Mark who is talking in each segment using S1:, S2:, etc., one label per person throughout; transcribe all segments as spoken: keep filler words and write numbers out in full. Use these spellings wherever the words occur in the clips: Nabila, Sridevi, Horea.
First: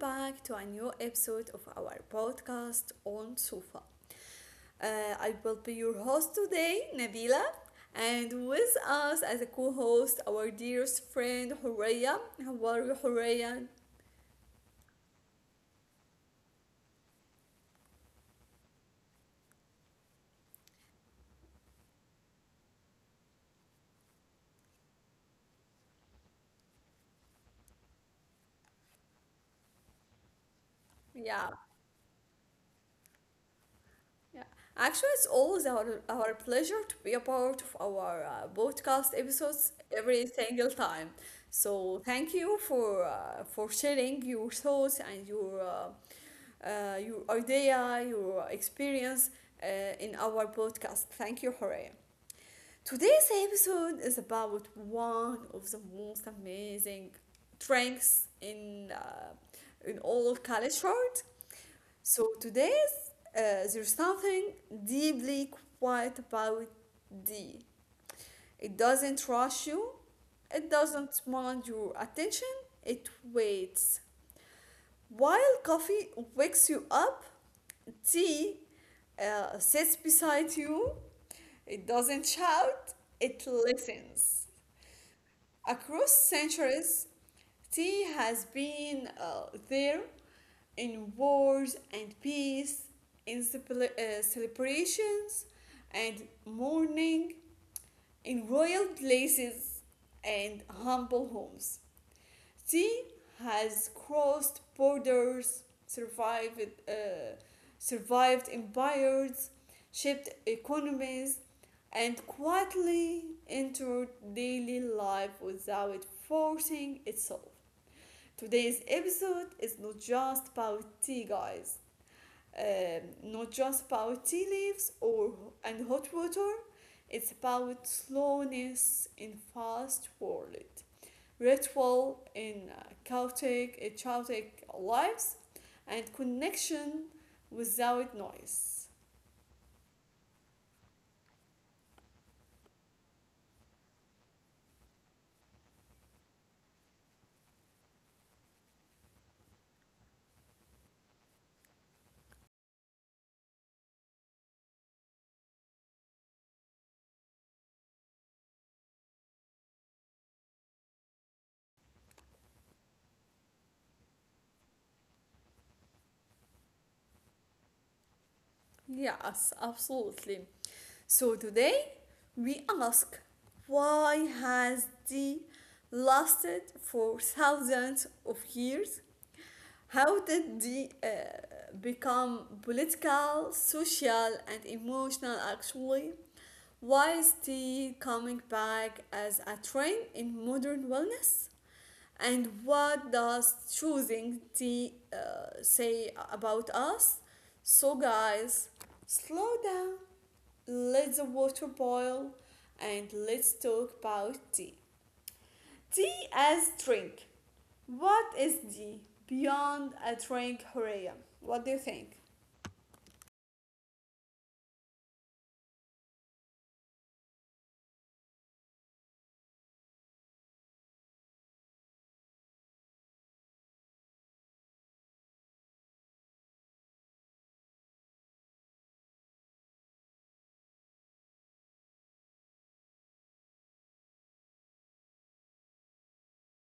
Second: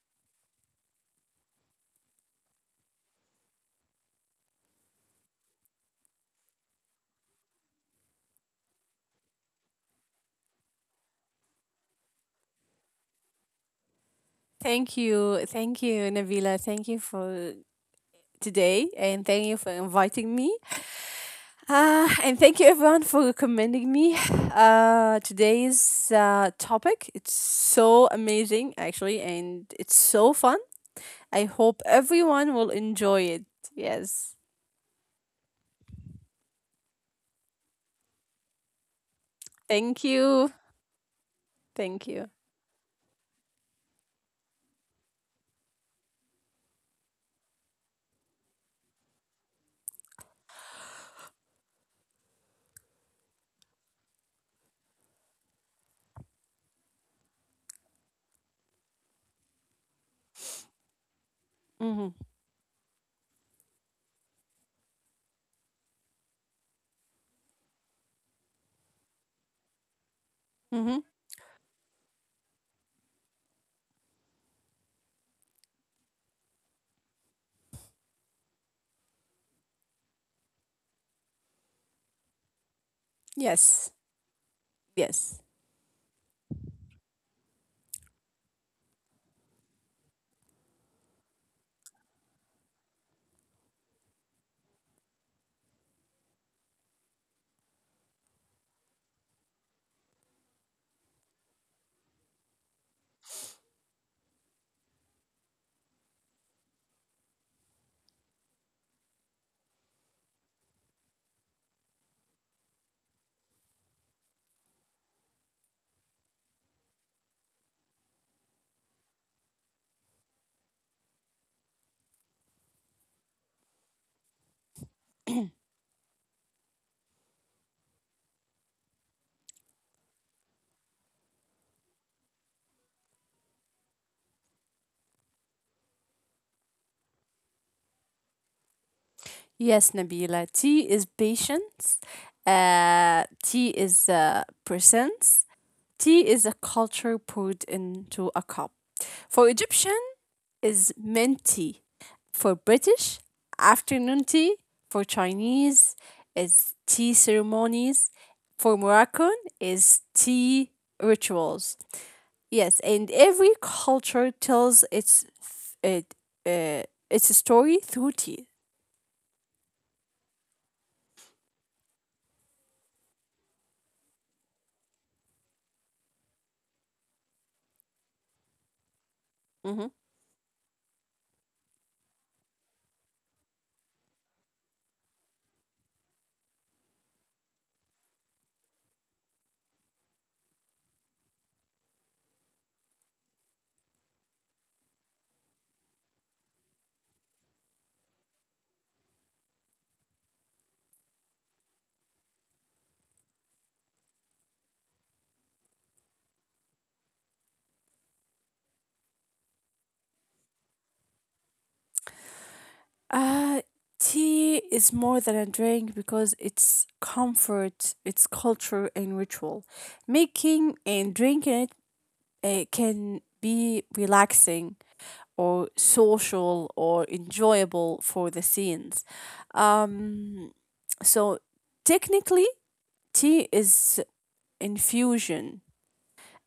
S1: back to a new episode of our podcast on Sofa. Uh, I will be your host today, Nabila, and with us as a co host, our dearest friend, Horea. How are you, Horea?
S2: Thank you. Thank you, Nabila. Thank you for today and thank you for inviting me. Uh, and thank you everyone for recommending me. Uh, today's uh, topic, it's so amazing actually, and it's so fun. I
S1: Yeah,
S2: hope everyone will enjoy it. Yes.
S1: yeah, actually, it's always our, our pleasure to be a part of our uh, podcast episodes
S2: Thank
S1: every
S2: you.
S1: single time. So
S2: Thank you.
S1: thank you for uh, for sharing your thoughts and your uh, uh, your idea, your experience uh, in our podcast. Thank you, Horea. Today's episode is about one of the most amazing drinks in uh, in all culture.
S2: Mhm.
S1: So today's uh, there's something deeply quiet about D. It doesn't rush you. It
S2: Mhm.
S1: doesn't want your attention. It waits. While coffee wakes you up, tea uh, sits beside you. It doesn't shout. It
S2: Yes.
S1: listens.
S2: Yes.
S1: Across centuries, tea has been uh, there in wars and peace, in cele- uh, celebrations and mourning, in royal places and humble homes. She has crossed borders, survived, uh, survived empires, shaped economies, and quietly entered daily life without forcing itself. Today's episode is not just about tea, guys um, not just about tea leaves or and hot water. It's about slowness in fast world, ritual in uh, chaotic, uh, chaotic lives, and connection without noise.
S2: Yes, Nabila. T is patience. Uh, T is uh, presence. Tea is a culture poured into a cup. For Egyptian is mint tea. For British, afternoon tea. For Chinese is tea ceremonies. For Moroccan is tea rituals. Yes, and every culture tells its th- it, uh, its story through tea.
S1: Yes, absolutely. So today we ask, why has tea lasted for thousands of years?
S2: Mhm.
S1: How did tea uh, become political, social, and emotional actually? Why is tea coming back as a trend in modern wellness? And what does choosing tea uh, say about us? So, guys, slow down, let the water boil, and let's talk about tea. Tea as drink. What is tea beyond a drink, Horea? What do you think?
S2: Uh, tea is more than a drink because it's comfort, it's culture, and ritual. Making and drinking it uh, can be relaxing or social or enjoyable for the scenes. Um, so technically, tea is infusion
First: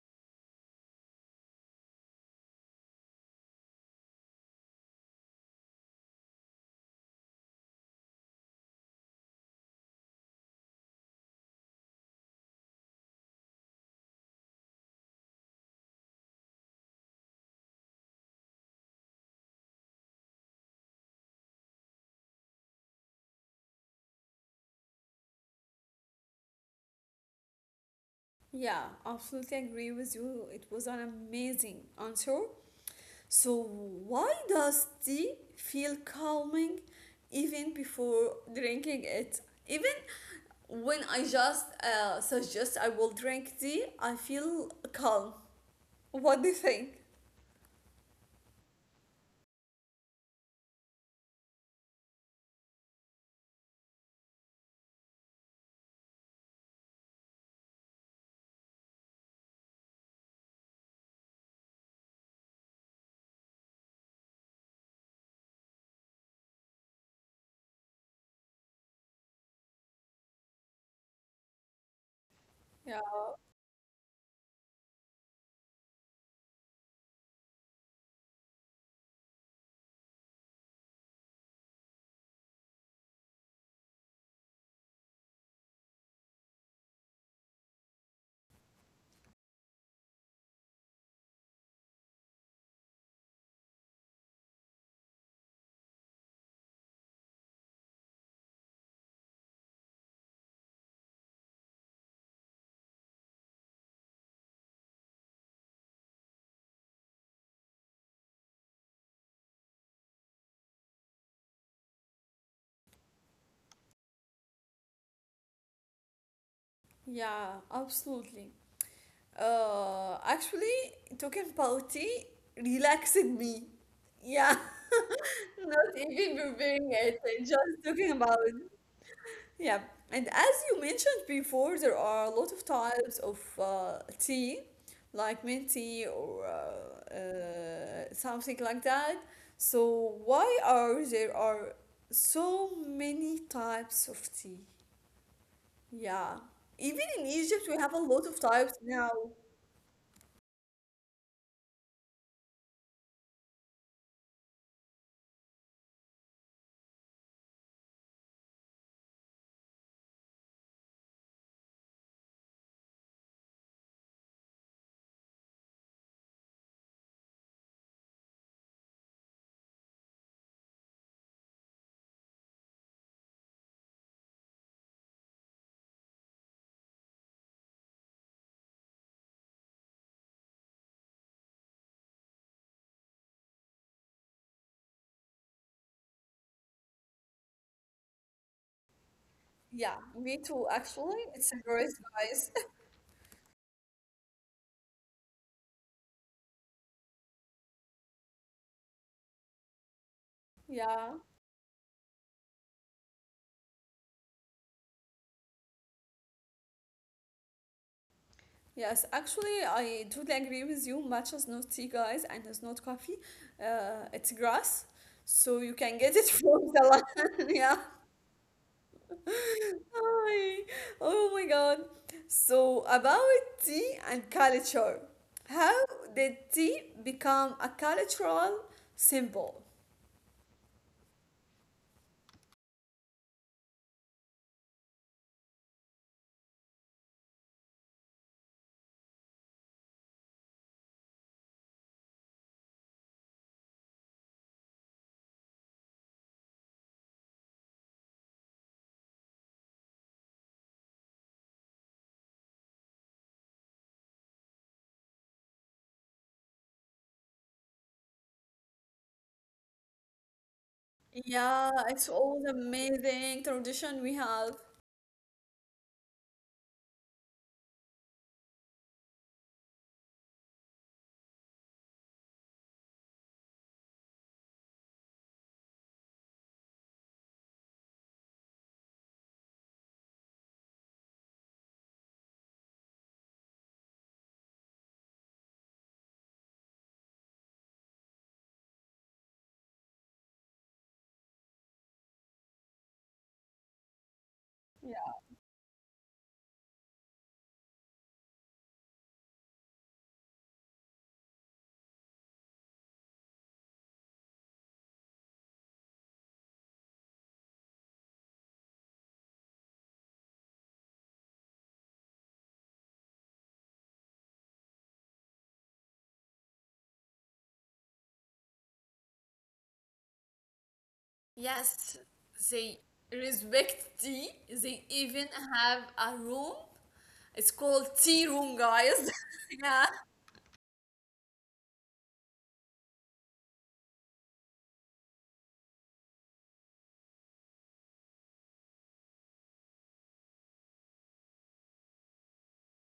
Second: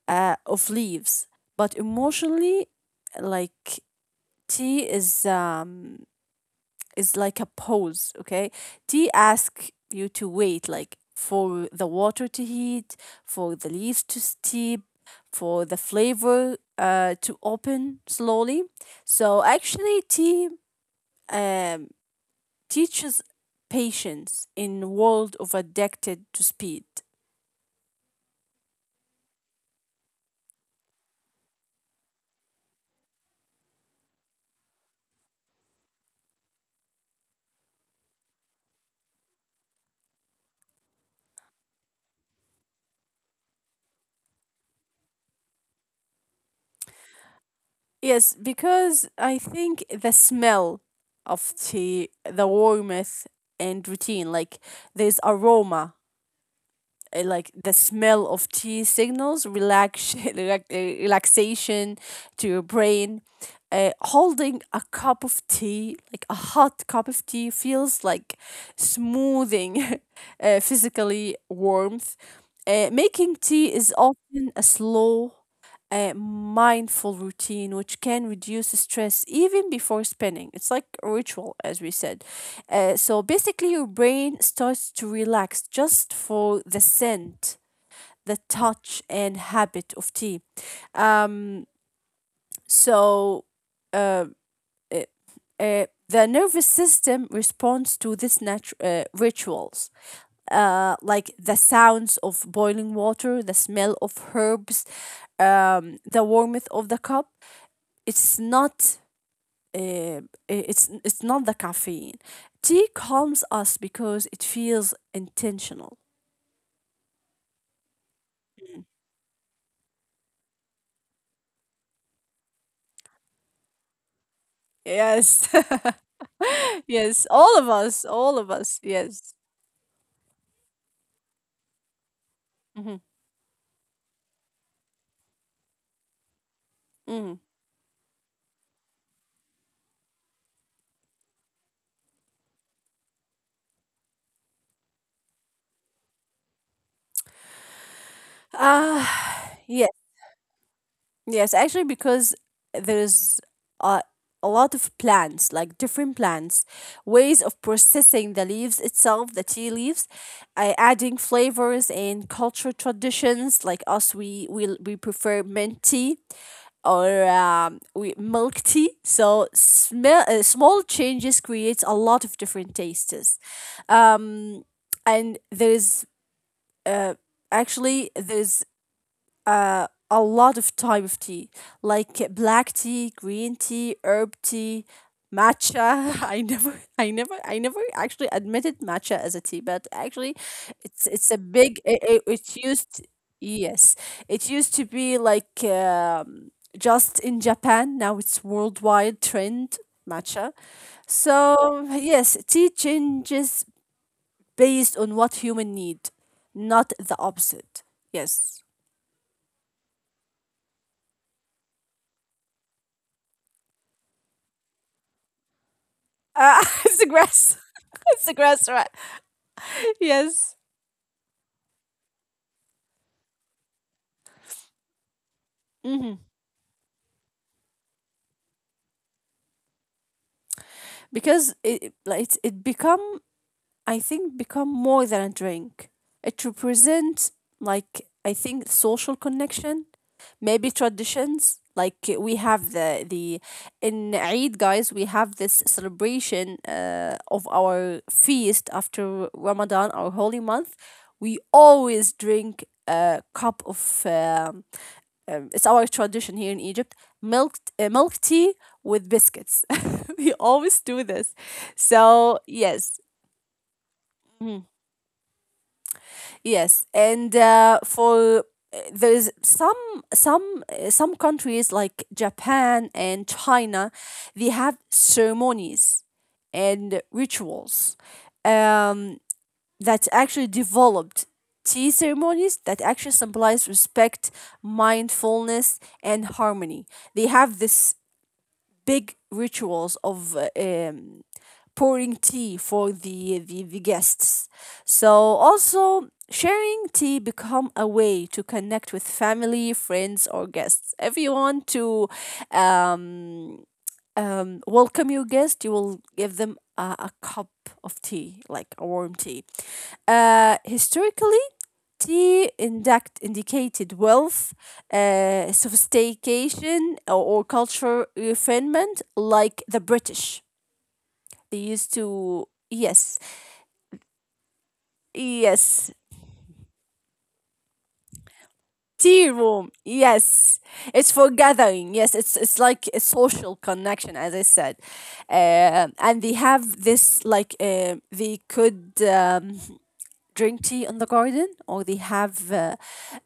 S2: uh, of leaves, but emotionally, like tea is um is like a pause, okay? Tea asks you to wait, like for the water to heat, for the leaves to steep, for the flavor uh, to open slowly. So actually, tea um, teaches patience in world of addicted to speed.
S1: Yeah, absolutely agree with you. It was an amazing answer. So, why does tea feel calming even before drinking it? Even when I just uh, suggest I will drink tea, I feel calm. What do you think?
S2: Yes, because I think the smell of tea, the warmth and routine, like there's aroma uh, like the smell of tea signals relax, relax- uh, relaxation to your brain. Uh, holding a cup of tea, like a hot cup of tea, feels like smoothing uh, physically warmth.
S1: Yeah.
S2: Uh, making tea is often a slow a mindful routine which can reduce stress even before spinning. It's like a ritual, as we said. Uh, so basically, your brain starts to relax just for the scent, the touch, and habit of tea. Um, so uh, uh, uh, the nervous system responds to this natu- uh, rituals. Uh, like the sounds of boiling water, the smell of herbs, um, the warmth of the cup it's not uh, it's it's not the caffeine. Tea calms us because it feels intentional.
S1: Yeah, absolutely. Uh, actually, talking about tea relaxed me. Yeah,
S2: Yes,
S1: not even preparing it,
S2: yes, all of
S1: just
S2: us,
S1: talking about.
S2: all of us. Yes.
S1: Yeah, and as you mentioned before, there are a lot of
S2: Mm-hmm.
S1: types of uh, tea, like mint tea or uh, uh,
S2: Mm-hmm.
S1: something like that. So why are there are so many types of tea? Yeah. Even in Egypt, we have a lot of types now.
S2: Ah, yes. Yes, actually, because there's a, a lot of plants, like different plants, ways of processing the leaves itself, the tea leaves, uh, adding flavors and cultural traditions. Like us, we we, we prefer mint tea or um, we, milk tea. So smell, uh, small changes creates a lot of different tastes. Um, and there's uh, actually there's uh, a lot of type of tea, like black tea, green tea, herb tea, matcha. I never, I never, I never actually admitted matcha as a tea, but
S1: Yeah,
S2: actually,
S1: me too,
S2: it's it's a
S1: actually. It's a
S2: big. It,
S1: great
S2: it, it
S1: guys.
S2: used yes, it used to be like um, just in Japan. Now it's worldwide trend matcha.
S1: Yeah.
S2: So yes, tea changes based on what human need, not the opposite. Yes.
S1: Yes, actually, I totally agree with you. Matcha is not tea, guys, and it's not coffee. Uh, it's grass, so you can get it
S2: Uh,
S1: from
S2: it's the
S1: the
S2: grass.
S1: land. Yeah.
S2: It's the grass, right? Yes.
S1: Ay, oh my God. So, about tea and culture, how
S2: Hmm.
S1: did tea become a cultural symbol?
S2: Because it like it's, it become I think become more than a drink. It represents like I think social connection, maybe traditions. Like uh, we have the the in Eid, guys, we have this celebration uh, of our feast after Ramadan, our holy month. We always drink a cup of. um um, it's our tradition here in Egypt, milk uh, milk tea with biscuits. We always do this.
S1: Yeah, it's
S2: So
S1: all
S2: yes,
S1: amazing tradition we
S2: mm,
S1: have.
S2: yes, and uh, for uh, there's some some uh, some countries like Japan and China, they have ceremonies and rituals um, that actually developed tea ceremonies that actually symbolize respect, mindfulness, and harmony. They have this big rituals of uh, um, pouring tea for the, the, the guests. So also sharing tea become a way to connect with family, friends, or guests. If you want to um, um, welcome your guest, you will give them a, a cup of tea, like a warm tea. Uh, historically, T indact indicated wealth, uh, sophistication, or, or cultural refinement, like the British. They used
S1: Yes,
S2: to,
S1: they
S2: yes,
S1: respect tea. They even
S2: yes,
S1: have a room. It's called tea room,
S2: tea
S1: guys.
S2: room,
S1: Yeah.
S2: yes. It's for gathering, yes. It's it's like a social connection, as I said, uh, and they have this like uh, they could. Um, drink tea in the garden or they have uh,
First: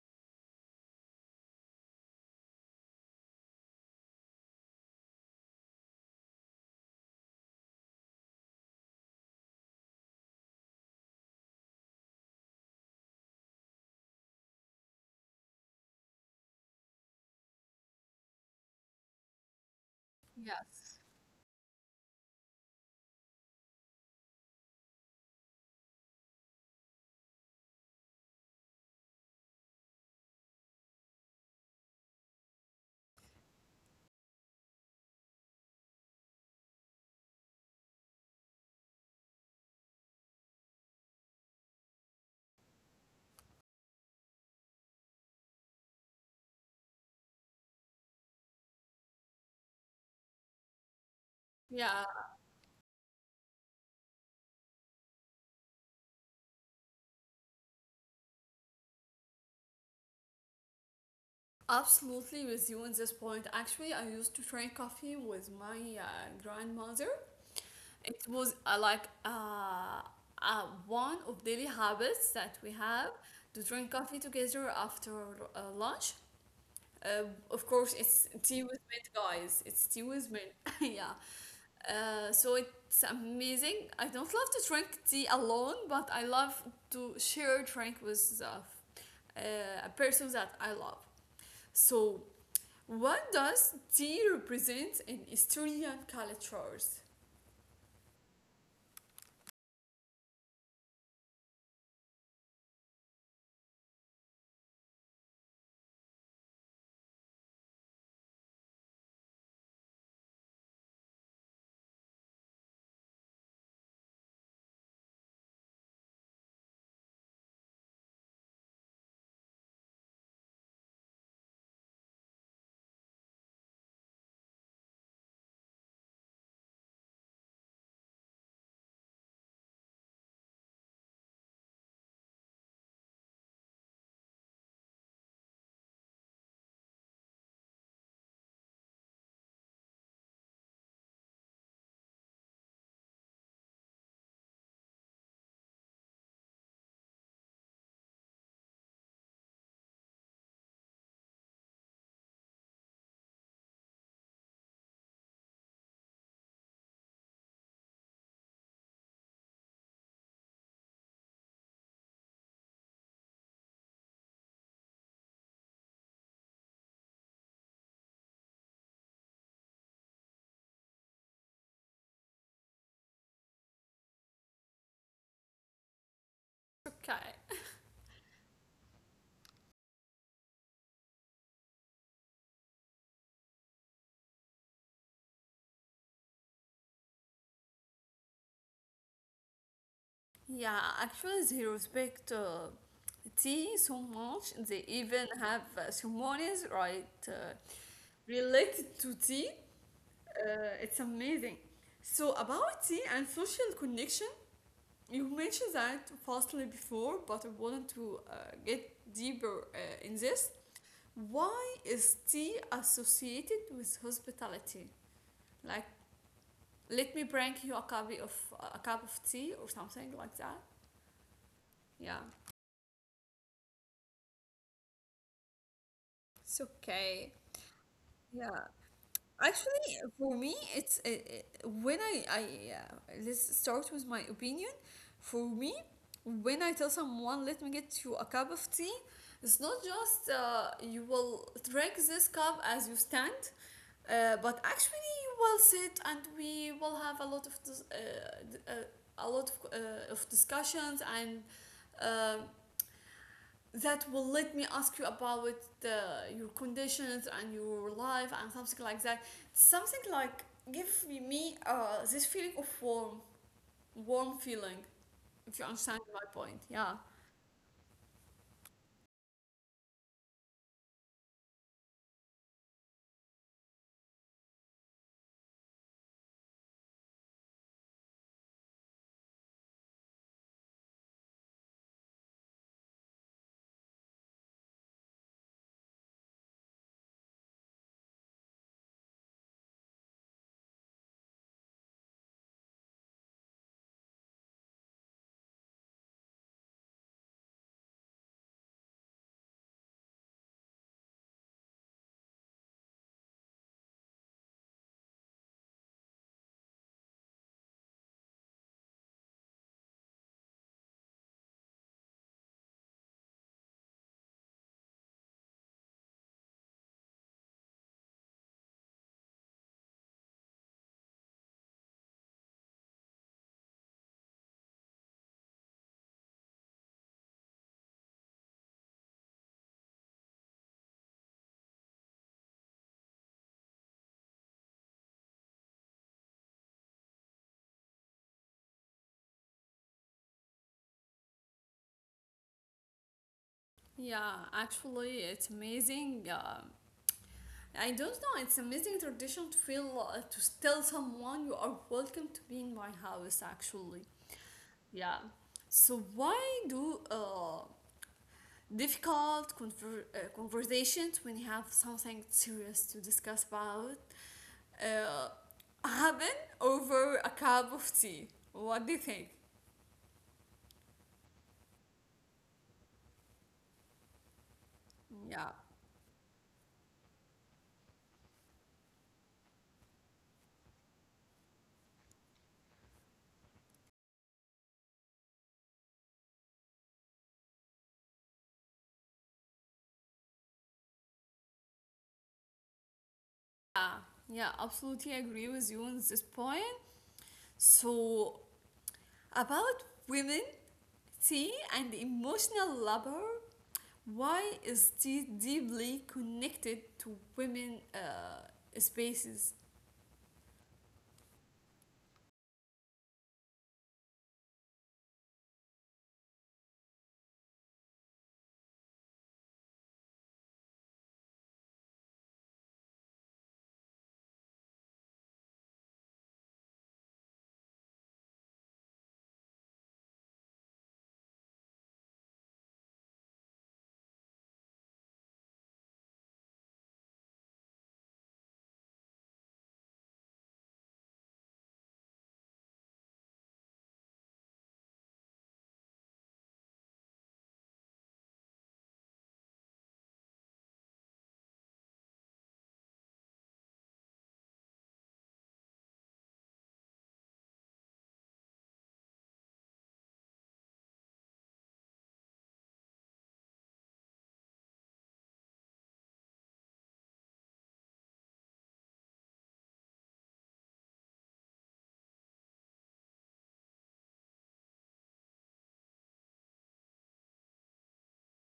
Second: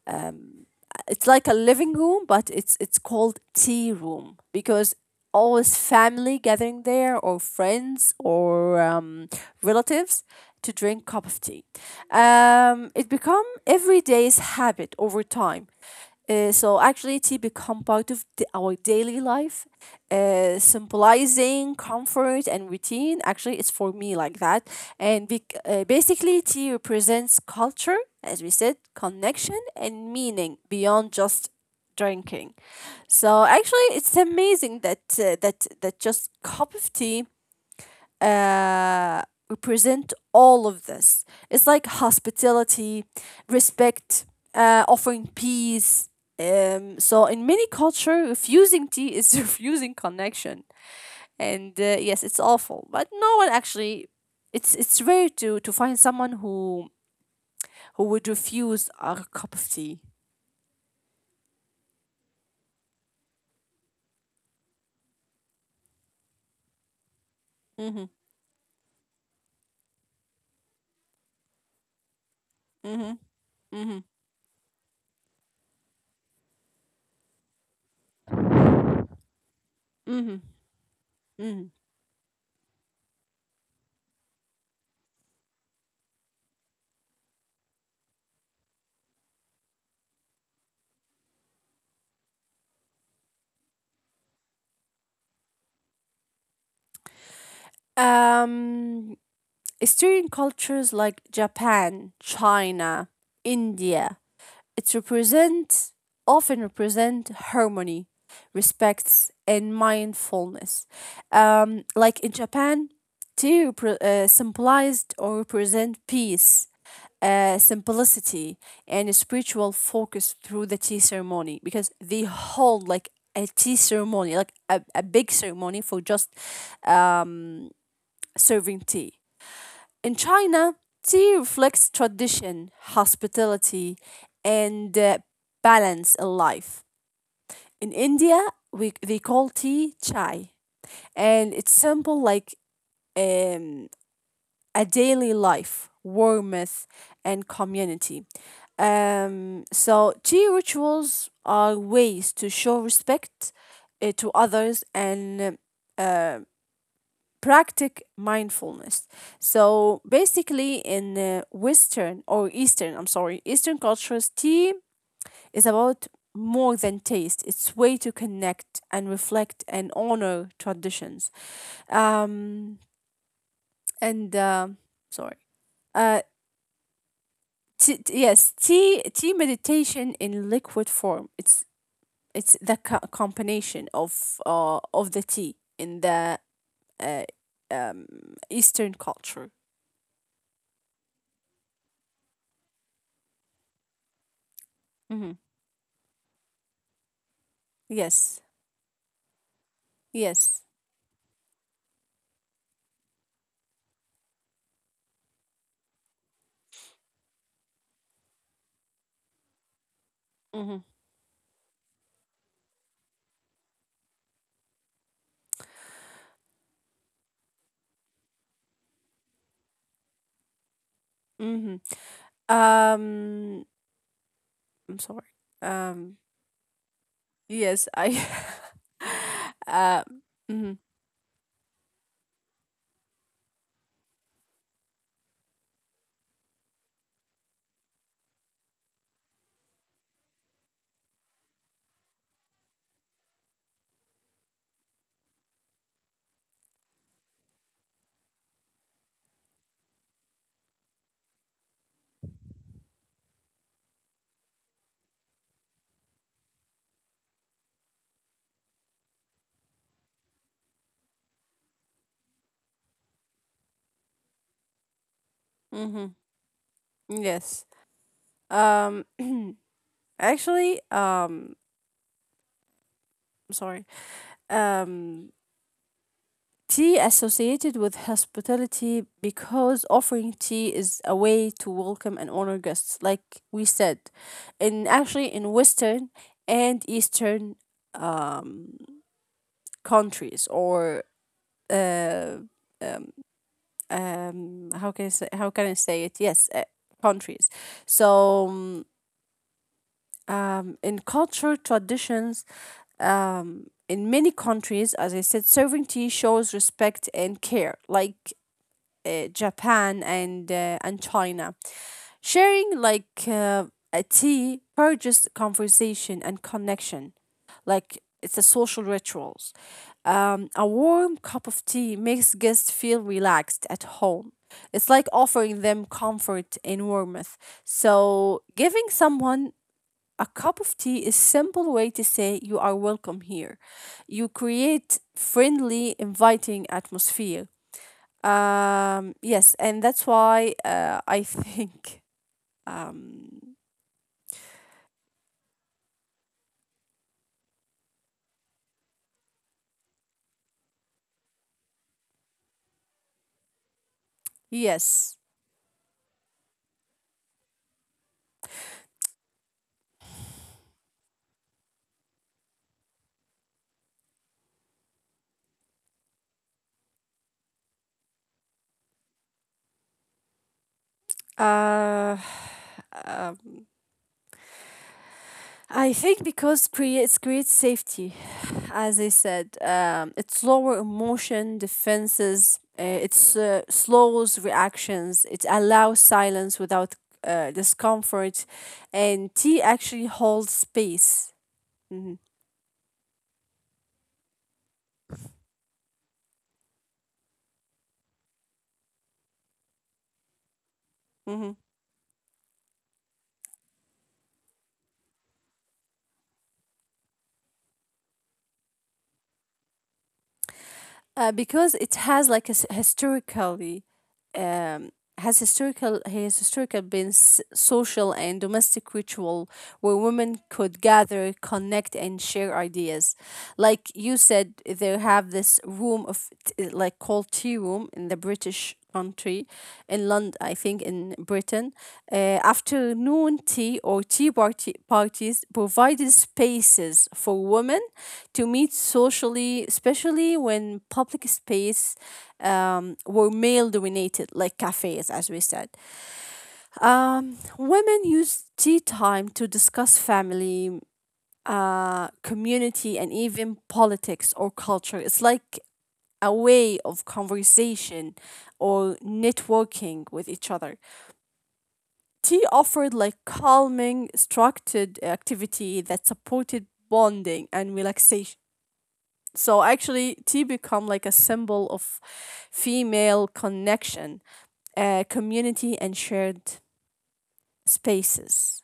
S2: um, it's like a living room, but it's it's called tea room because always family gathering there or friends or um, relatives to drink cup of tea. Um, it become everyday's habit over time. Uh, so actually, tea become part of the, our daily life, uh,
S1: Yes.
S2: symbolizing comfort and routine. Actually, it's for me like that. And bec- uh, basically, tea represents culture, as we said, connection and meaning beyond just drinking. So actually, it's amazing that uh, that that just cup of tea uh, represent all of this. It's like hospitality, respect, uh, offering peace. Um, so in many culture, refusing tea is refusing connection, and uh,
S1: Yeah,
S2: yes, it's awful. But no one actually. It's it's rare to to find someone who who would refuse a cup of tea.
S1: absolutely with you on this point. Actually, I used to drink coffee with my uh, grandmother.
S2: Mm-hmm.
S1: It was uh, like uh, uh, one of daily habits that we
S2: Mm-hmm.
S1: have to drink
S2: Mm-hmm.
S1: coffee together after uh, lunch. Uh, of course, it's tea with mint, guys. It's tea with
S2: Mm-hmm.
S1: mint. Yeah.
S2: Mm-hmm.
S1: Uh, so it's amazing. I don't love to drink tea alone, but I love to share drink with uh, uh, a person that I love. So, what does tea represent in Estonian cultures?
S2: Um, Eastern cultures like Japan, China, India, it represents often represent harmony, respects, and mindfulness. Um, like in Japan, tea repre- uh, symbolized or represent peace, uh, simplicity, and a spiritual focus through the tea ceremony because they hold like a tea ceremony, like a, a big ceremony for just um, serving tea. In China, tea reflects tradition, hospitality, and uh, balance in life. In India, we, they call tea chai, and it's simple like um, a daily life, warmth, and community. Um, so, tea rituals are ways to show respect uh, to others and uh, practice mindfulness. So basically, in uh, Western or Eastern, I'm sorry, Eastern cultures, tea is about more than taste. It's way to connect and reflect and honor traditions. Um, and uh, sorry, uh,
S1: Okay.
S2: t- t- yes, tea tea meditation in liquid form. It's it's the co- combination of uh, of the tea in the uh, um, Eastern culture.
S1: Yeah, actually, they respect uh, tea so much. They
S2: Hmm.
S1: even have uh, ceremonies, right, uh,
S2: Yes.
S1: related to tea.
S2: Yes.
S1: Uh, it's amazing. So, about tea and social connection, you mentioned that vastly before, but I wanted to uh, get deeper uh, in this.
S2: Mm-hmm.
S1: Why is tea associated with hospitality? Like, let me bring you a copy of a cup of tea or something like that.
S2: Mm-hmm.
S1: Yeah.
S2: Um, I'm sorry. Um,
S1: It's okay.
S2: yes, I.
S1: Yeah. Actually,
S2: Um.
S1: for me,
S2: mm
S1: it's uh, uh, when I, I uh, let's start with my opinion. For me, when I tell someone, let me get you a cup of tea, it's not just uh, you will drink this cup as you stand, uh, but actually you will sit and we will have a lot of dis- uh, d- uh, a lot of, uh, of discussions and um that will let me ask you about the, your conditions and your life and something like that. Something like give me- me uh, this feeling of warm, warm feeling. If you understand
S2: hmm.
S1: my point, yeah,
S2: Yes. Um. Actually. Um. I'm Sorry. Um. Tea associated with hospitality because offering tea is a way to welcome and honor guests, like we said, and actually in Western and Eastern um countries or um how can I say, how can I say it? Yes, uh, countries. So um, um, in cultural traditions, um, in many countries, as I said, serving tea shows respect and care, like uh, Japan and uh, and China. Sharing like uh, a tea purges conversation and connection like it's a social rituals. Um, a warm cup of tea makes guests feel relaxed at home. It's like offering them comfort and warmth. So giving someone a cup of tea is simple way to say you are welcome here. You create friendly, inviting atmosphere. Um, yes, and that's why uh, I think um,
S1: yeah. Actually, it's amazing. Um, I don't know. It's amazing tradition to feel uh, to tell someone you are welcome to be in my house. Actually,
S2: yes.
S1: yeah. So why do uh, difficult conver- uh, conversations when you have something serious to discuss about uh, happen over a cup of tea. What do you think?
S2: Uh, um,
S1: Yeah.
S2: I think because creates creates safety, as I said, um, it's lower emotion defenses. Uh, it's uh, slows reactions. It allows silence without uh, discomfort, and tea actually holds space. Hmm.
S1: Yeah, yeah, absolutely agree with you on this point. So, about women,
S2: Hmm.
S1: tea, and emotional labor, why is tea deeply connected to women uh, spaces.
S2: Uh, because it has like a s- historically um, has historical has historical been s- social and domestic ritual where women could gather, connect, and share ideas. Like you said, they have this room of t- like called tea room in the British country, in London, I think in Britain. Uh, afternoon tea or tea party- parties provided spaces for women to meet socially, especially when public space um, were male dominated, like cafes, as we said. Um, women used tea time to discuss family, uh, community and even politics or culture. It's like a way of conversation or networking with each other. Tea offered like calming, structured activity that supported bonding and relaxation. So actually, tea become like a symbol of female connection, uh, community, and shared spaces.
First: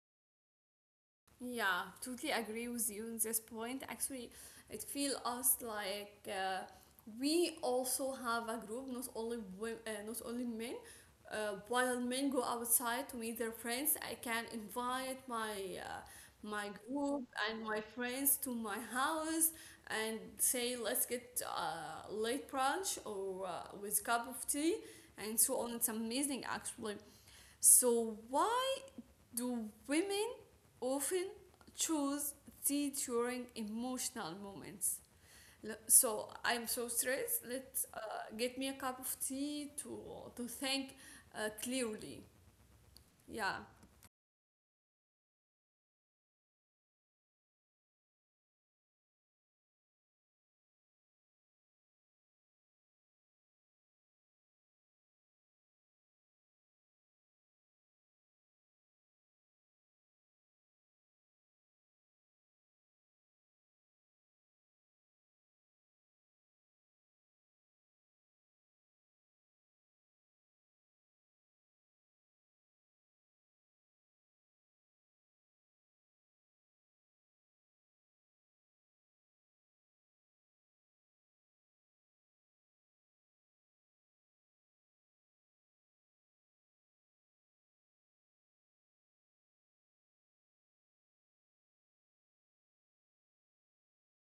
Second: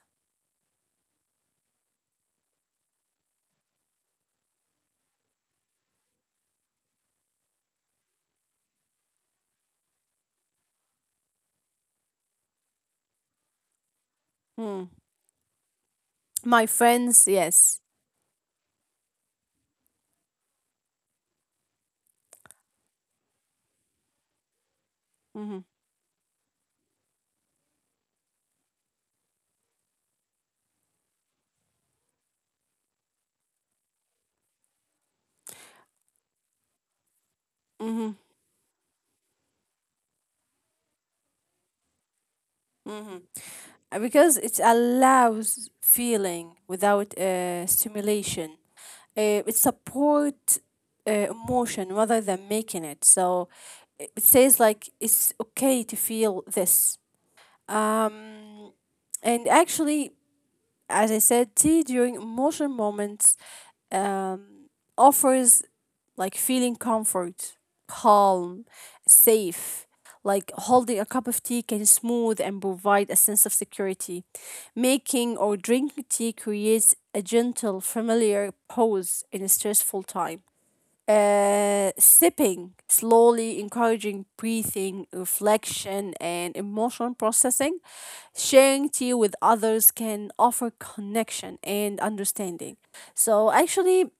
S1: Yeah, totally agree with you on this point. Actually, it feels us like uh, we also have a group, not only women, uh, not only men. Uh, while men go outside to meet their friends, I can
S2: Hmm.
S1: invite my uh,
S2: My
S1: my group
S2: friends,
S1: and
S2: yes.
S1: my friends to my house and say, let's get uh, late brunch or uh, with cup of tea and
S2: Mm-hmm.
S1: so on. It's amazing, actually. So why do women often choose tea during emotional moments? L- So I'm so stressed. Let's uh,
S2: Mm-hmm.
S1: get me a cup of tea to to think uh, clearly.
S2: Mm-hmm.
S1: Yeah.
S2: Uh, because it allows feeling without uh, stimulation. Uh, it supports uh, emotion rather than making it. So it it says like it's okay to feel this. Um, and actually, as I said, tea during emotional moments um, offers like feeling comfort, calm, safe. Like holding a cup of tea can smooth and provide a sense of security. Making or drinking tea creates a gentle, familiar pause in a stressful time. Uh, sipping, slowly encouraging breathing, reflection, and emotional processing. Sharing tea with others can offer connection and understanding. So, actually,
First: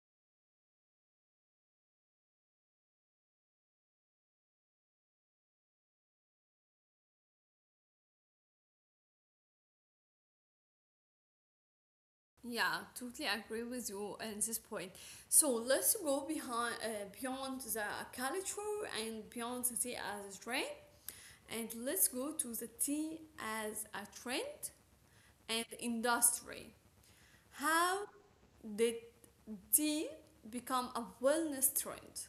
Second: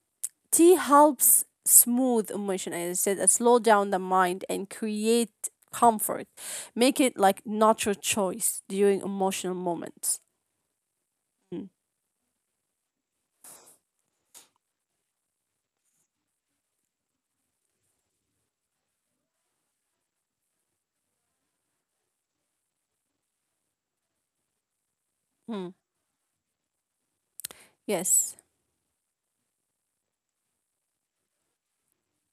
S2: tea helps smooth emotion, as I said, uh, slow down the mind and create comfort. Make it like natural choice during emotional moments. Mm.
S1: Yeah, totally agree with you on this point. So let's go behind uh, beyond the culture and beyond the tea as a trend, and let's go to the tea as a trend and
S2: Mm.
S1: industry. How
S2: Yes.
S1: did tea become a wellness trend?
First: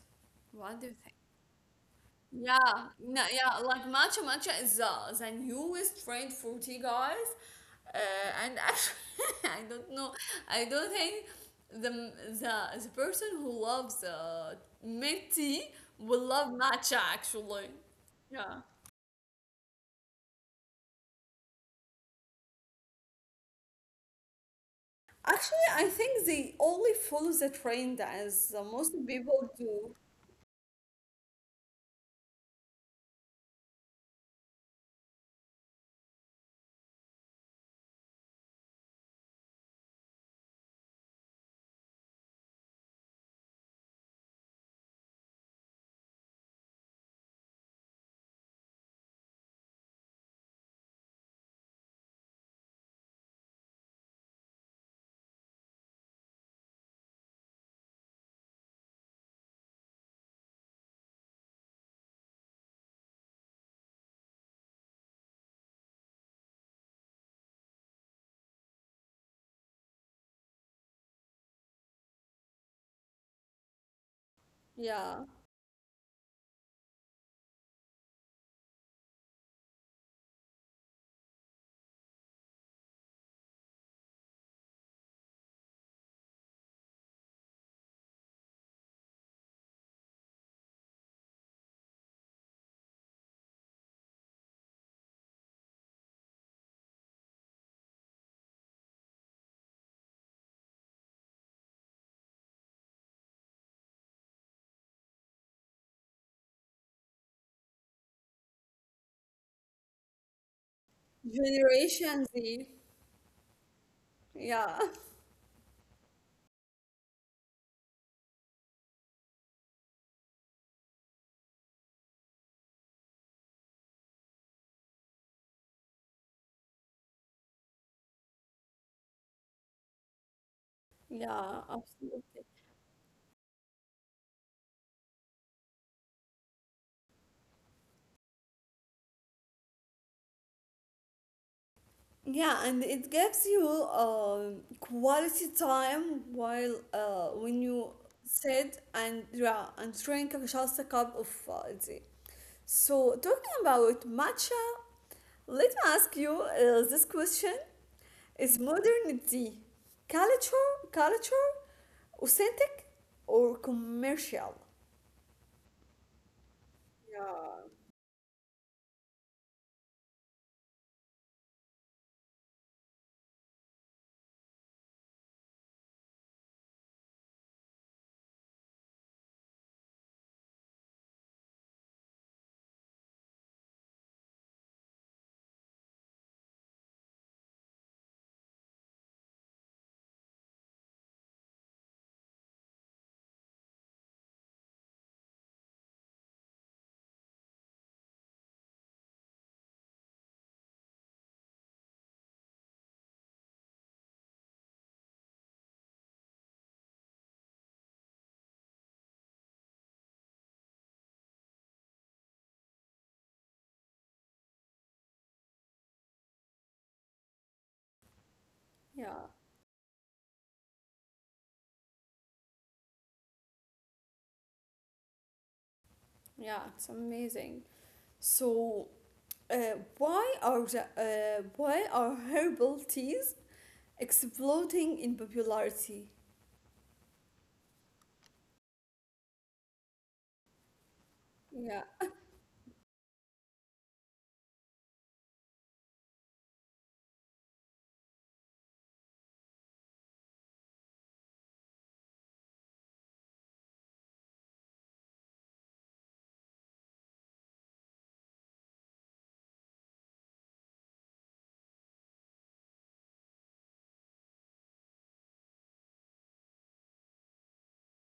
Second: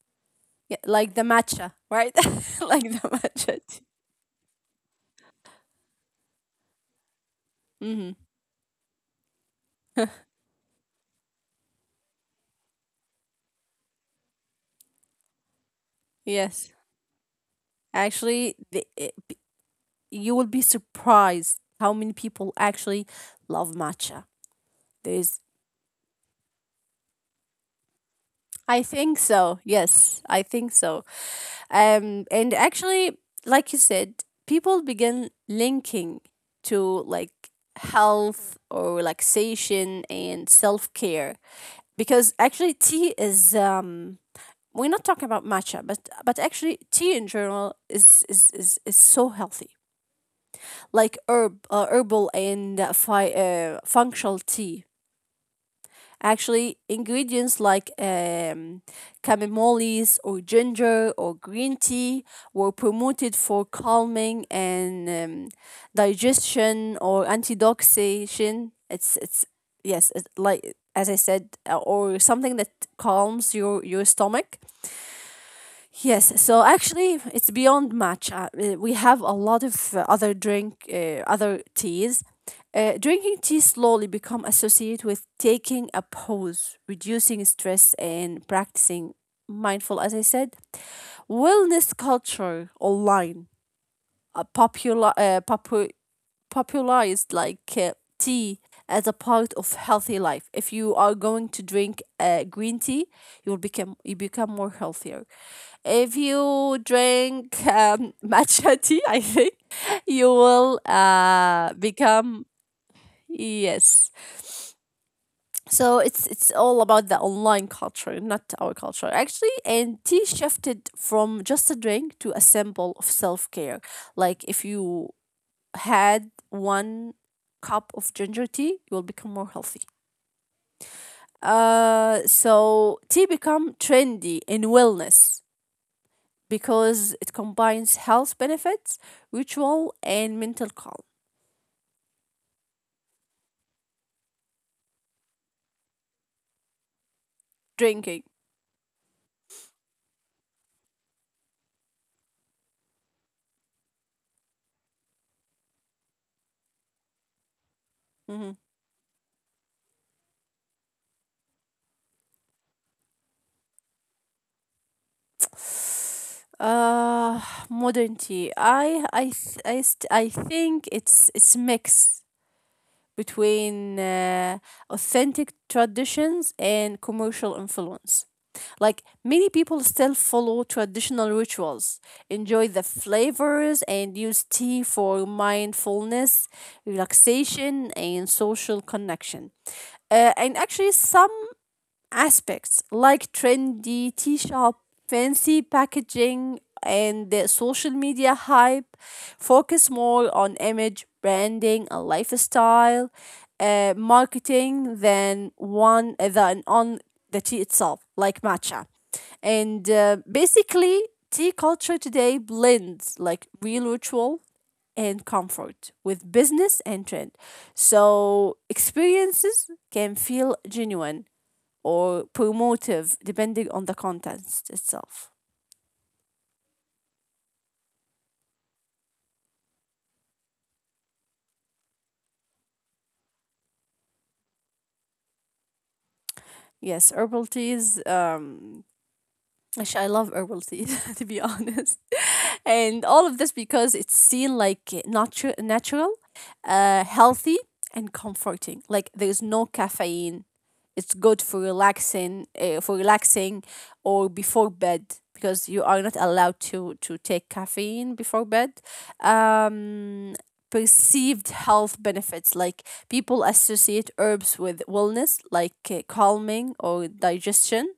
S2: Yeah,
S1: What do you
S2: like
S1: think?
S2: the matcha, right? Like
S1: Yeah,
S2: the
S1: no, yeah,
S2: matcha tea.
S1: like matcha matcha is the the newest trend for tea, guys.
S2: Hmm.
S1: Uh, and actually, I don't know, I don't think the the, the person who loves uh, mint tea will love
S2: Yes.
S1: matcha actually.
S2: Actually,
S1: Yeah.
S2: the, it, you will be surprised how many people actually love matcha. There's
S1: Actually, I think they only follow the trend as uh,
S2: I
S1: most
S2: think
S1: people
S2: so.
S1: do.
S2: Yes, I think so. Um, and actually, like you said, people begin linking to like health or relaxation and self care because actually tea is um we're not talking about matcha, but but actually tea in general is is is, is so healthy, like herb uh, herbal and uh, fi- uh, functional tea. Actually, ingredients like um, camemoles or ginger or green tea were promoted for calming and um, digestion or antidoxation. It's it's yes, it's like as I said, uh, or something that calms your your stomach.
S1: Yeah.
S2: Yes, so actually it's beyond matcha. Uh, We have a lot of uh, other drink, uh, other teas. Uh, drinking tea slowly become associated with taking a pause, reducing stress, and practicing mindful. As I said, wellness culture online, a popular, uh, popu- popularized like uh, tea as a part of healthy life. If you are going to drink uh, green tea, you will become you become more healthier. If you drink um, matcha tea, I think you will uh,
S1: Generation
S2: become
S1: Z.
S2: yes.
S1: Yeah.
S2: So it's it's all about the online culture, not our culture actually. And tea shifted from just a drink to a symbol of self care. Like if you had one cup of ginger tea, you will become more healthy.
S1: Yeah,
S2: Uh,
S1: absolutely.
S2: so tea become trendy in wellness because it combines health benefits, ritual, and mental calm.
S1: Yeah, and it gives you um quality time while uh, when you
S2: Drinking.
S1: sit and yeah and drink just a cup of uh, tea. So talking about matcha, let me ask you uh, this question:
S2: Mhm.
S1: is modern tea culture culture authentic or commercial?
S2: Uh,
S1: Yeah.
S2: Modern tea. I I th- I, st- I think it's it's mix between uh, authentic traditions and commercial influence. Like many people still follow traditional rituals, enjoy the flavors, and use tea for mindfulness, relaxation, and social connection. Uh, and actually, some aspects like trendy tea shop, fancy packaging, and the social media hype focus more on image, branding, and lifestyle uh, marketing than one uh, than on the tea itself, like matcha. And uh, basically, tea culture today blends like real ritual and comfort with business and trend. So
S1: Yeah.
S2: experiences can feel genuine or promotive depending on the contents itself.
S1: Yeah, it's amazing. So, uh, why are the, uh, why are herbal teas exploding in popularity?
S2: Yes, herbal teas. Um, Actually, I love herbal tea, to be
S1: Yeah,
S2: honest. And all of this because it's seen like natu- natural, uh, healthy, and comforting. Like there's no caffeine. It's good for relaxing, uh, for relaxing, or before bed because you are not allowed to to take caffeine before bed. Um, Perceived health benefits like people associate herbs with wellness, like uh, calming or digestion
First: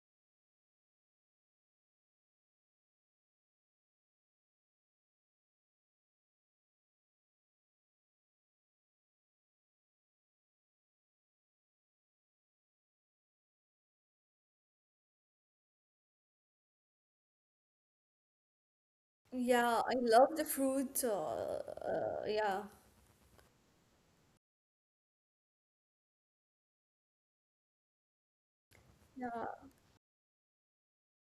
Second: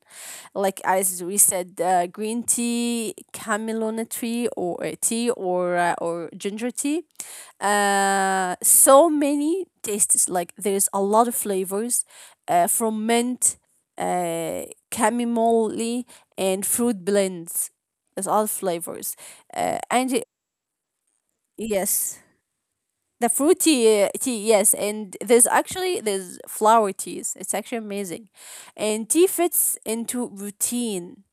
S2: like as we said, uh, green tea, chamomile tree, or uh, tea, or uh, or ginger tea. Uh, so many tastes. Like there's a lot of flavors, uh, from mint, uh, chamomile, and fruit blends. There's all flavors, uh,
S1: yeah, I
S2: and it-
S1: love the fruit. Uh,
S2: yes.
S1: uh, yeah,
S2: The fruity uh, tea, yes, and there's actually there's flower teas. It's actually amazing, and tea
S1: yeah,
S2: fits into routine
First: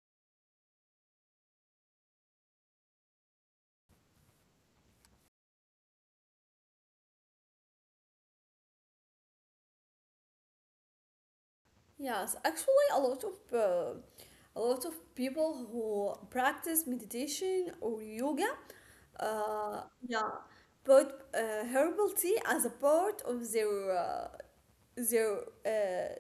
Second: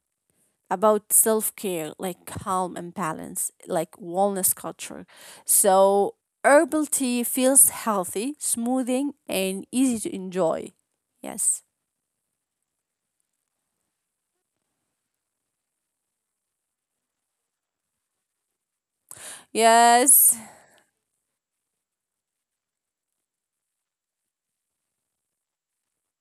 S2: about self care, like calm and balance, like wellness culture. So, herbal tea feels healthy, smoothing, and easy to enjoy. Yes.
S1: yes. Actually, a lot of uh, a lot of people who practice meditation or yoga, uh, yeah,
S2: Yes.
S1: put uh, herbal tea as a part of their uh, their uh,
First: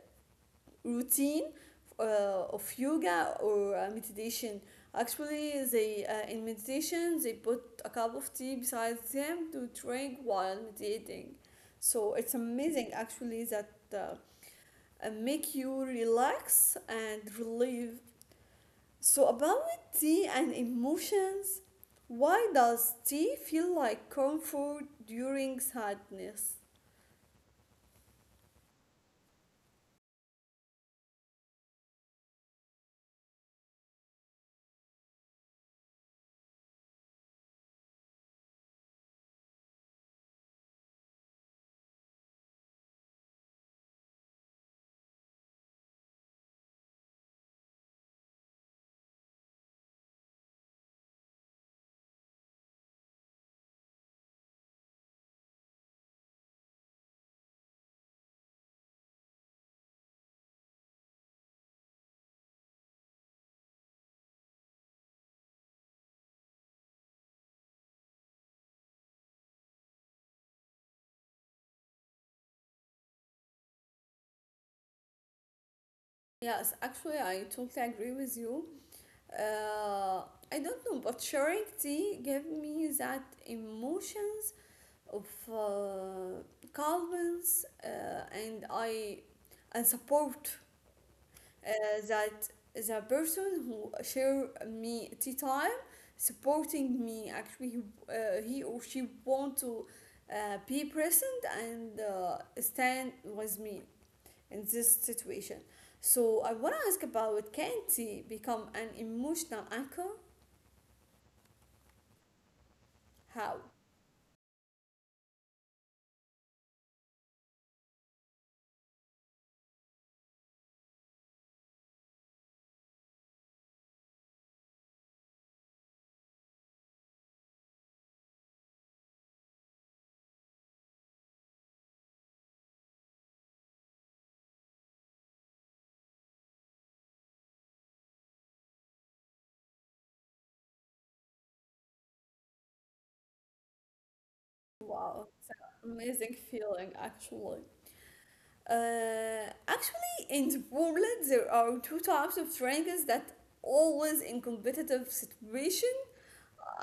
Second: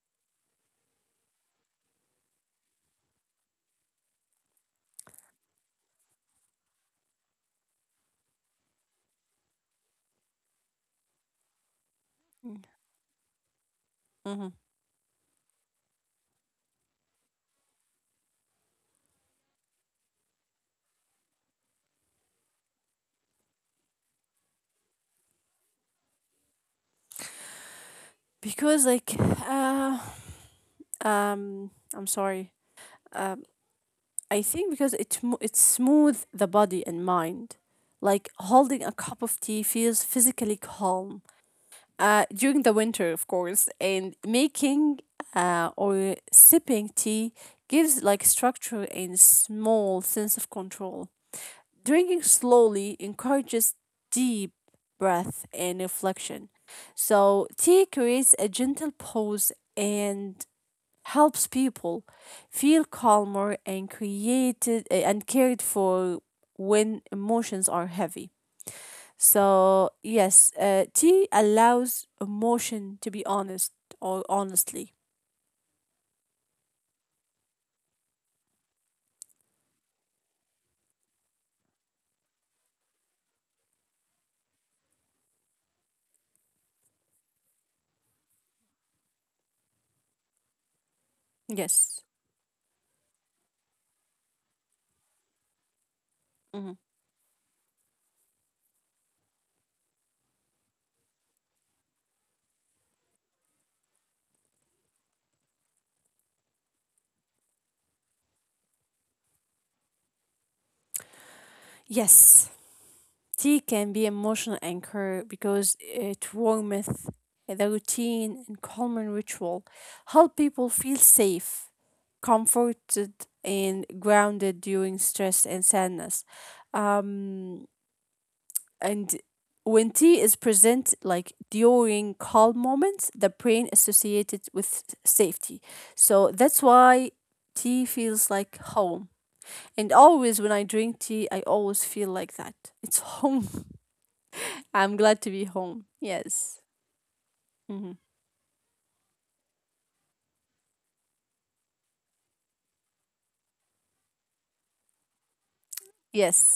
S1: routine uh, of yoga or uh, meditation. Actually, they uh, in meditation they put a cup of tea beside them to drink while meditating. So it's amazing actually that uh,
S2: Mhm.
S1: uh, make you relax and relieve. So about tea and emotions, why does tea feel like comfort during sadness?
S2: Because, like, uh, um, I'm sorry. Um, I think because it, mo- it smooth the body and mind. Like holding a cup of tea feels physically calm uh, during the winter, of course, and making uh, or sipping tea gives like structure and small sense of control. Drinking slowly encourages deep breath and reflection. So, tea creates a gentle pause and helps people feel calmer and created and cared for when emotions are heavy. So yes, uh, tea allows emotion to be honest or honestly.
S1: Yes, actually, I totally agree with you. Uh, I don't know, but sharing tea gave me that emotions of uh, calmness uh, and I and support uh,
S2: Yes.
S1: that the person who share me tea time
S2: Mhm.
S1: supporting me actually he, uh, he or she want to uh, be present and uh, stand with me in this situation. So I want to ask about, can tea become an emotional anchor?
S2: Yes, tea
S1: How?
S2: can be emotional anchor because it warmth, the routine and common ritual help people feel safe, comforted and grounded during stress and sadness. Um, And when tea is present, like during calm moments, the brain associated with safety. So that's why tea feels like home. And always when I drink tea, I always feel like that. It's home. I'm
S1: Wow,
S2: glad
S1: it's
S2: to be
S1: an
S2: home.
S1: amazing
S2: Yes.
S1: feeling actually.
S2: Hmm.
S1: Uh, actually, in the Wormlet, there are two types of drinkers that always in competitive situation.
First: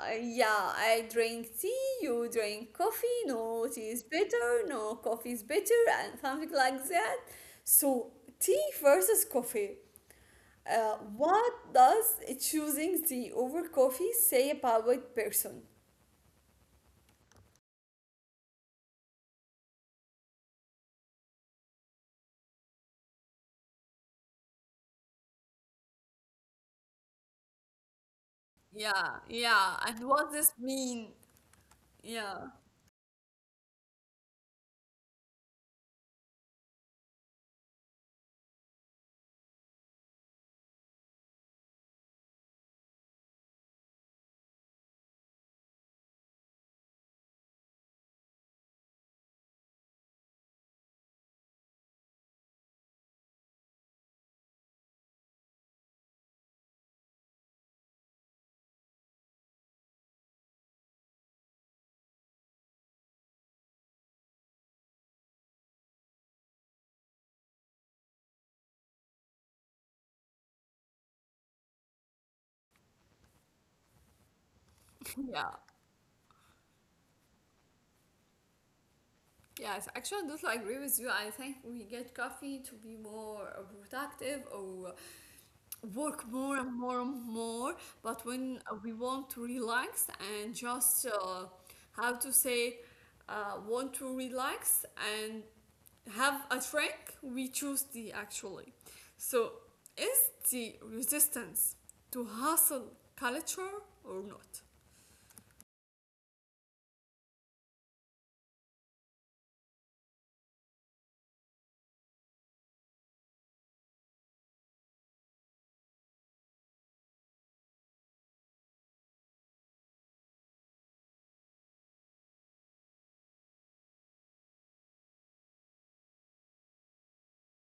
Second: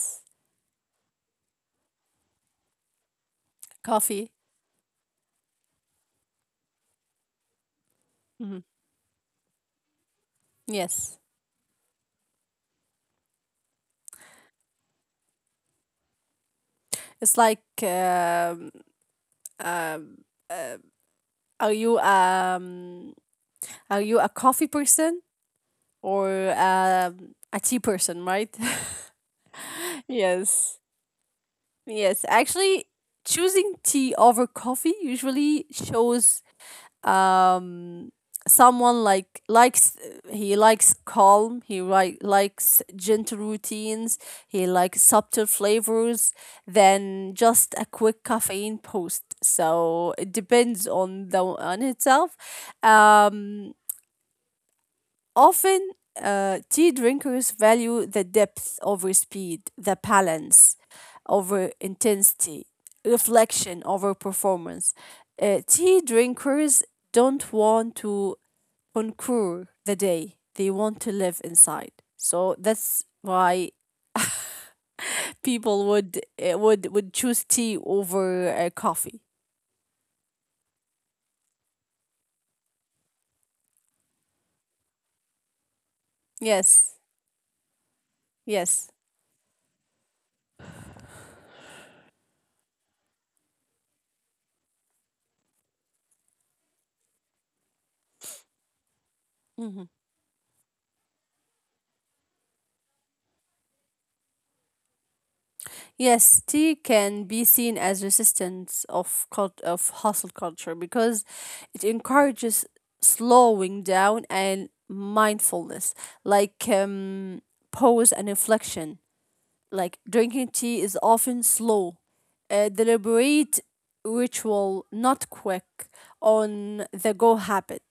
S1: Uh, yeah, I drink tea, you drink coffee, no tea is
S2: Coffee.
S1: better, no coffee is better, and something like that. So, tea
S2: Hmm.
S1: versus coffee. Uh,
S2: Yes.
S1: what does choosing tea over coffee say about a person?
S2: It's like, um, um, uh, are you um, are you a coffee person or um, a tea person, right?
S1: Yeah, yeah. And what does this
S2: Yes.
S1: mean?
S2: Yes.
S1: Yeah,
S2: Actually, choosing tea over coffee usually shows um someone like likes he likes calm, he like likes gentle routines, he likes subtle flavors than just a quick caffeine post. So it depends on the on itself. Um Often, uh, tea drinkers value the depth over speed, the balance over intensity, reflection over performance. Uh, tea drinkers don't want to conquer the day, they want to live inside. So that's why
S1: yeah,
S2: people would uh, would would choose tea over uh, coffee.
S1: yes. Actually, Dutla, I totally agree with you. I think we get coffee to be more productive or work more and
S2: Yes,
S1: more and more. But when
S2: yes.
S1: we want to relax and just uh, how to say, uh, want to relax and have a drink, we choose tea actually. So,
S2: Mm.
S1: is the resistance to hustle culture or not?
S2: Yes, tea can be seen as resistance of cult- of hustle culture because it encourages slowing down and mindfulness, like um, pause and inflection like drinking tea is often slow, a deliberate ritual, not quick on the go habit.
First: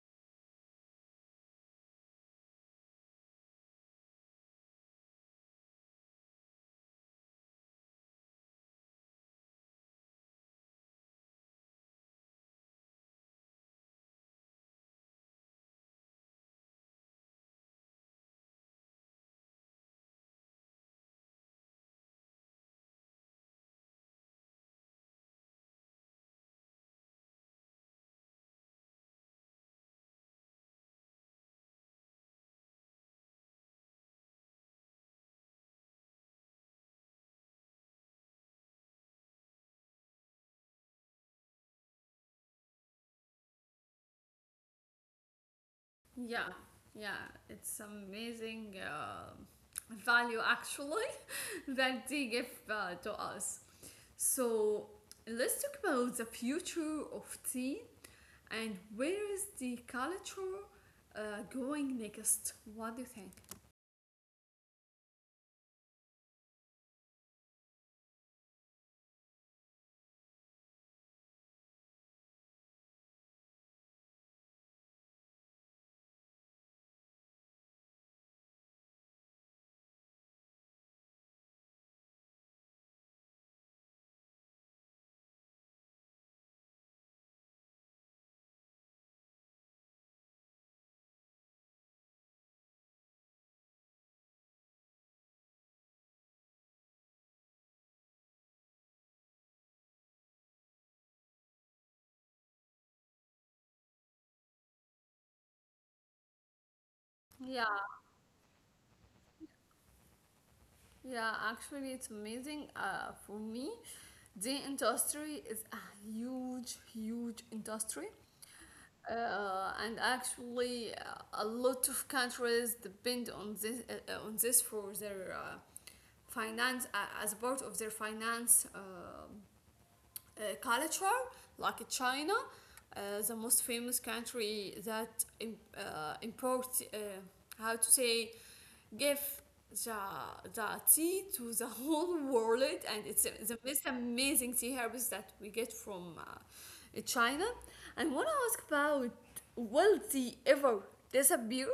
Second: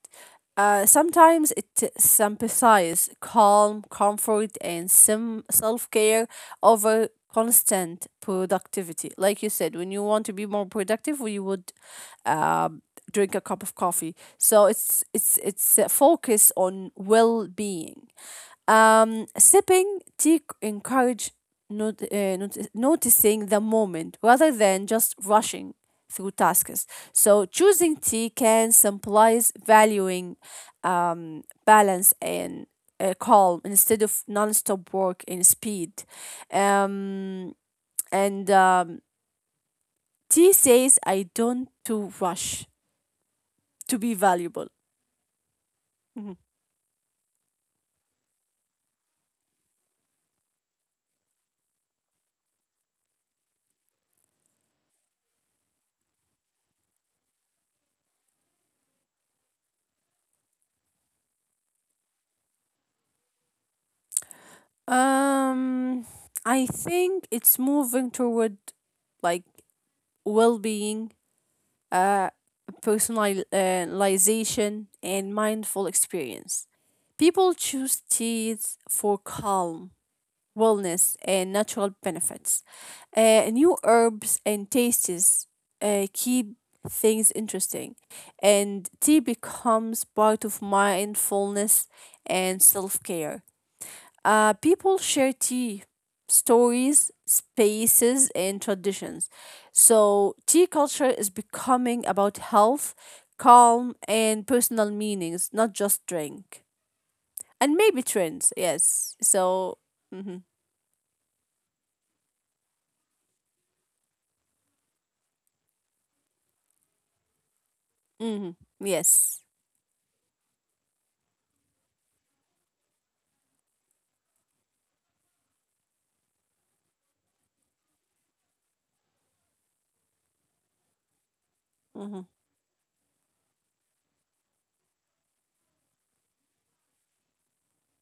S2: Uh, sometimes it sympathizes calm, comfort, and some self care over constant productivity. Like you said, when you want to be more productive, we would um, drink a cup of coffee. So it's it's it's a focus on well being. Um, sipping tea encourage not, uh, not, noticing the moment rather than just rushing through tasks. So choosing tea can symbolize valuing um, balance and uh, calm instead of non-stop work and speed. Um, and um, Tea says, "I don't to rush to be valuable." Mhm.
S1: Yeah, yeah, it's amazing uh, value actually that they give uh, to us. So let's talk about the future of tea and where is the culture uh, going next? What do you think?
S2: Um, I think it's moving toward like well being, uh, personalization, and mindful experience. People choose teas for calm, wellness, and natural benefits. Uh, new herbs and tastes uh, keep things interesting, and tea becomes part of mindfulness and self care. Uh, people share tea, stories, spaces, and traditions. So, tea culture is becoming about health, calm, and personal meanings, not just drink. And
S1: Yeah,
S2: maybe trends, yes. So, mm-hmm,
S1: yeah, actually, it's amazing. Uh, for me, the industry is a huge, huge industry.
S2: mm-hmm, yes.
S1: Uh, and actually, uh, a lot of countries depend on this uh, uh, on this for their uh, finance uh, as part of their finance uh, uh, culture like
S2: Mm-hmm.
S1: China, uh, the most famous country that im- uh, imports uh, how to say give the, the tea to the whole world and it's the most amazing tea herbs that we get from uh, China. And want to ask about will tea ever disappear?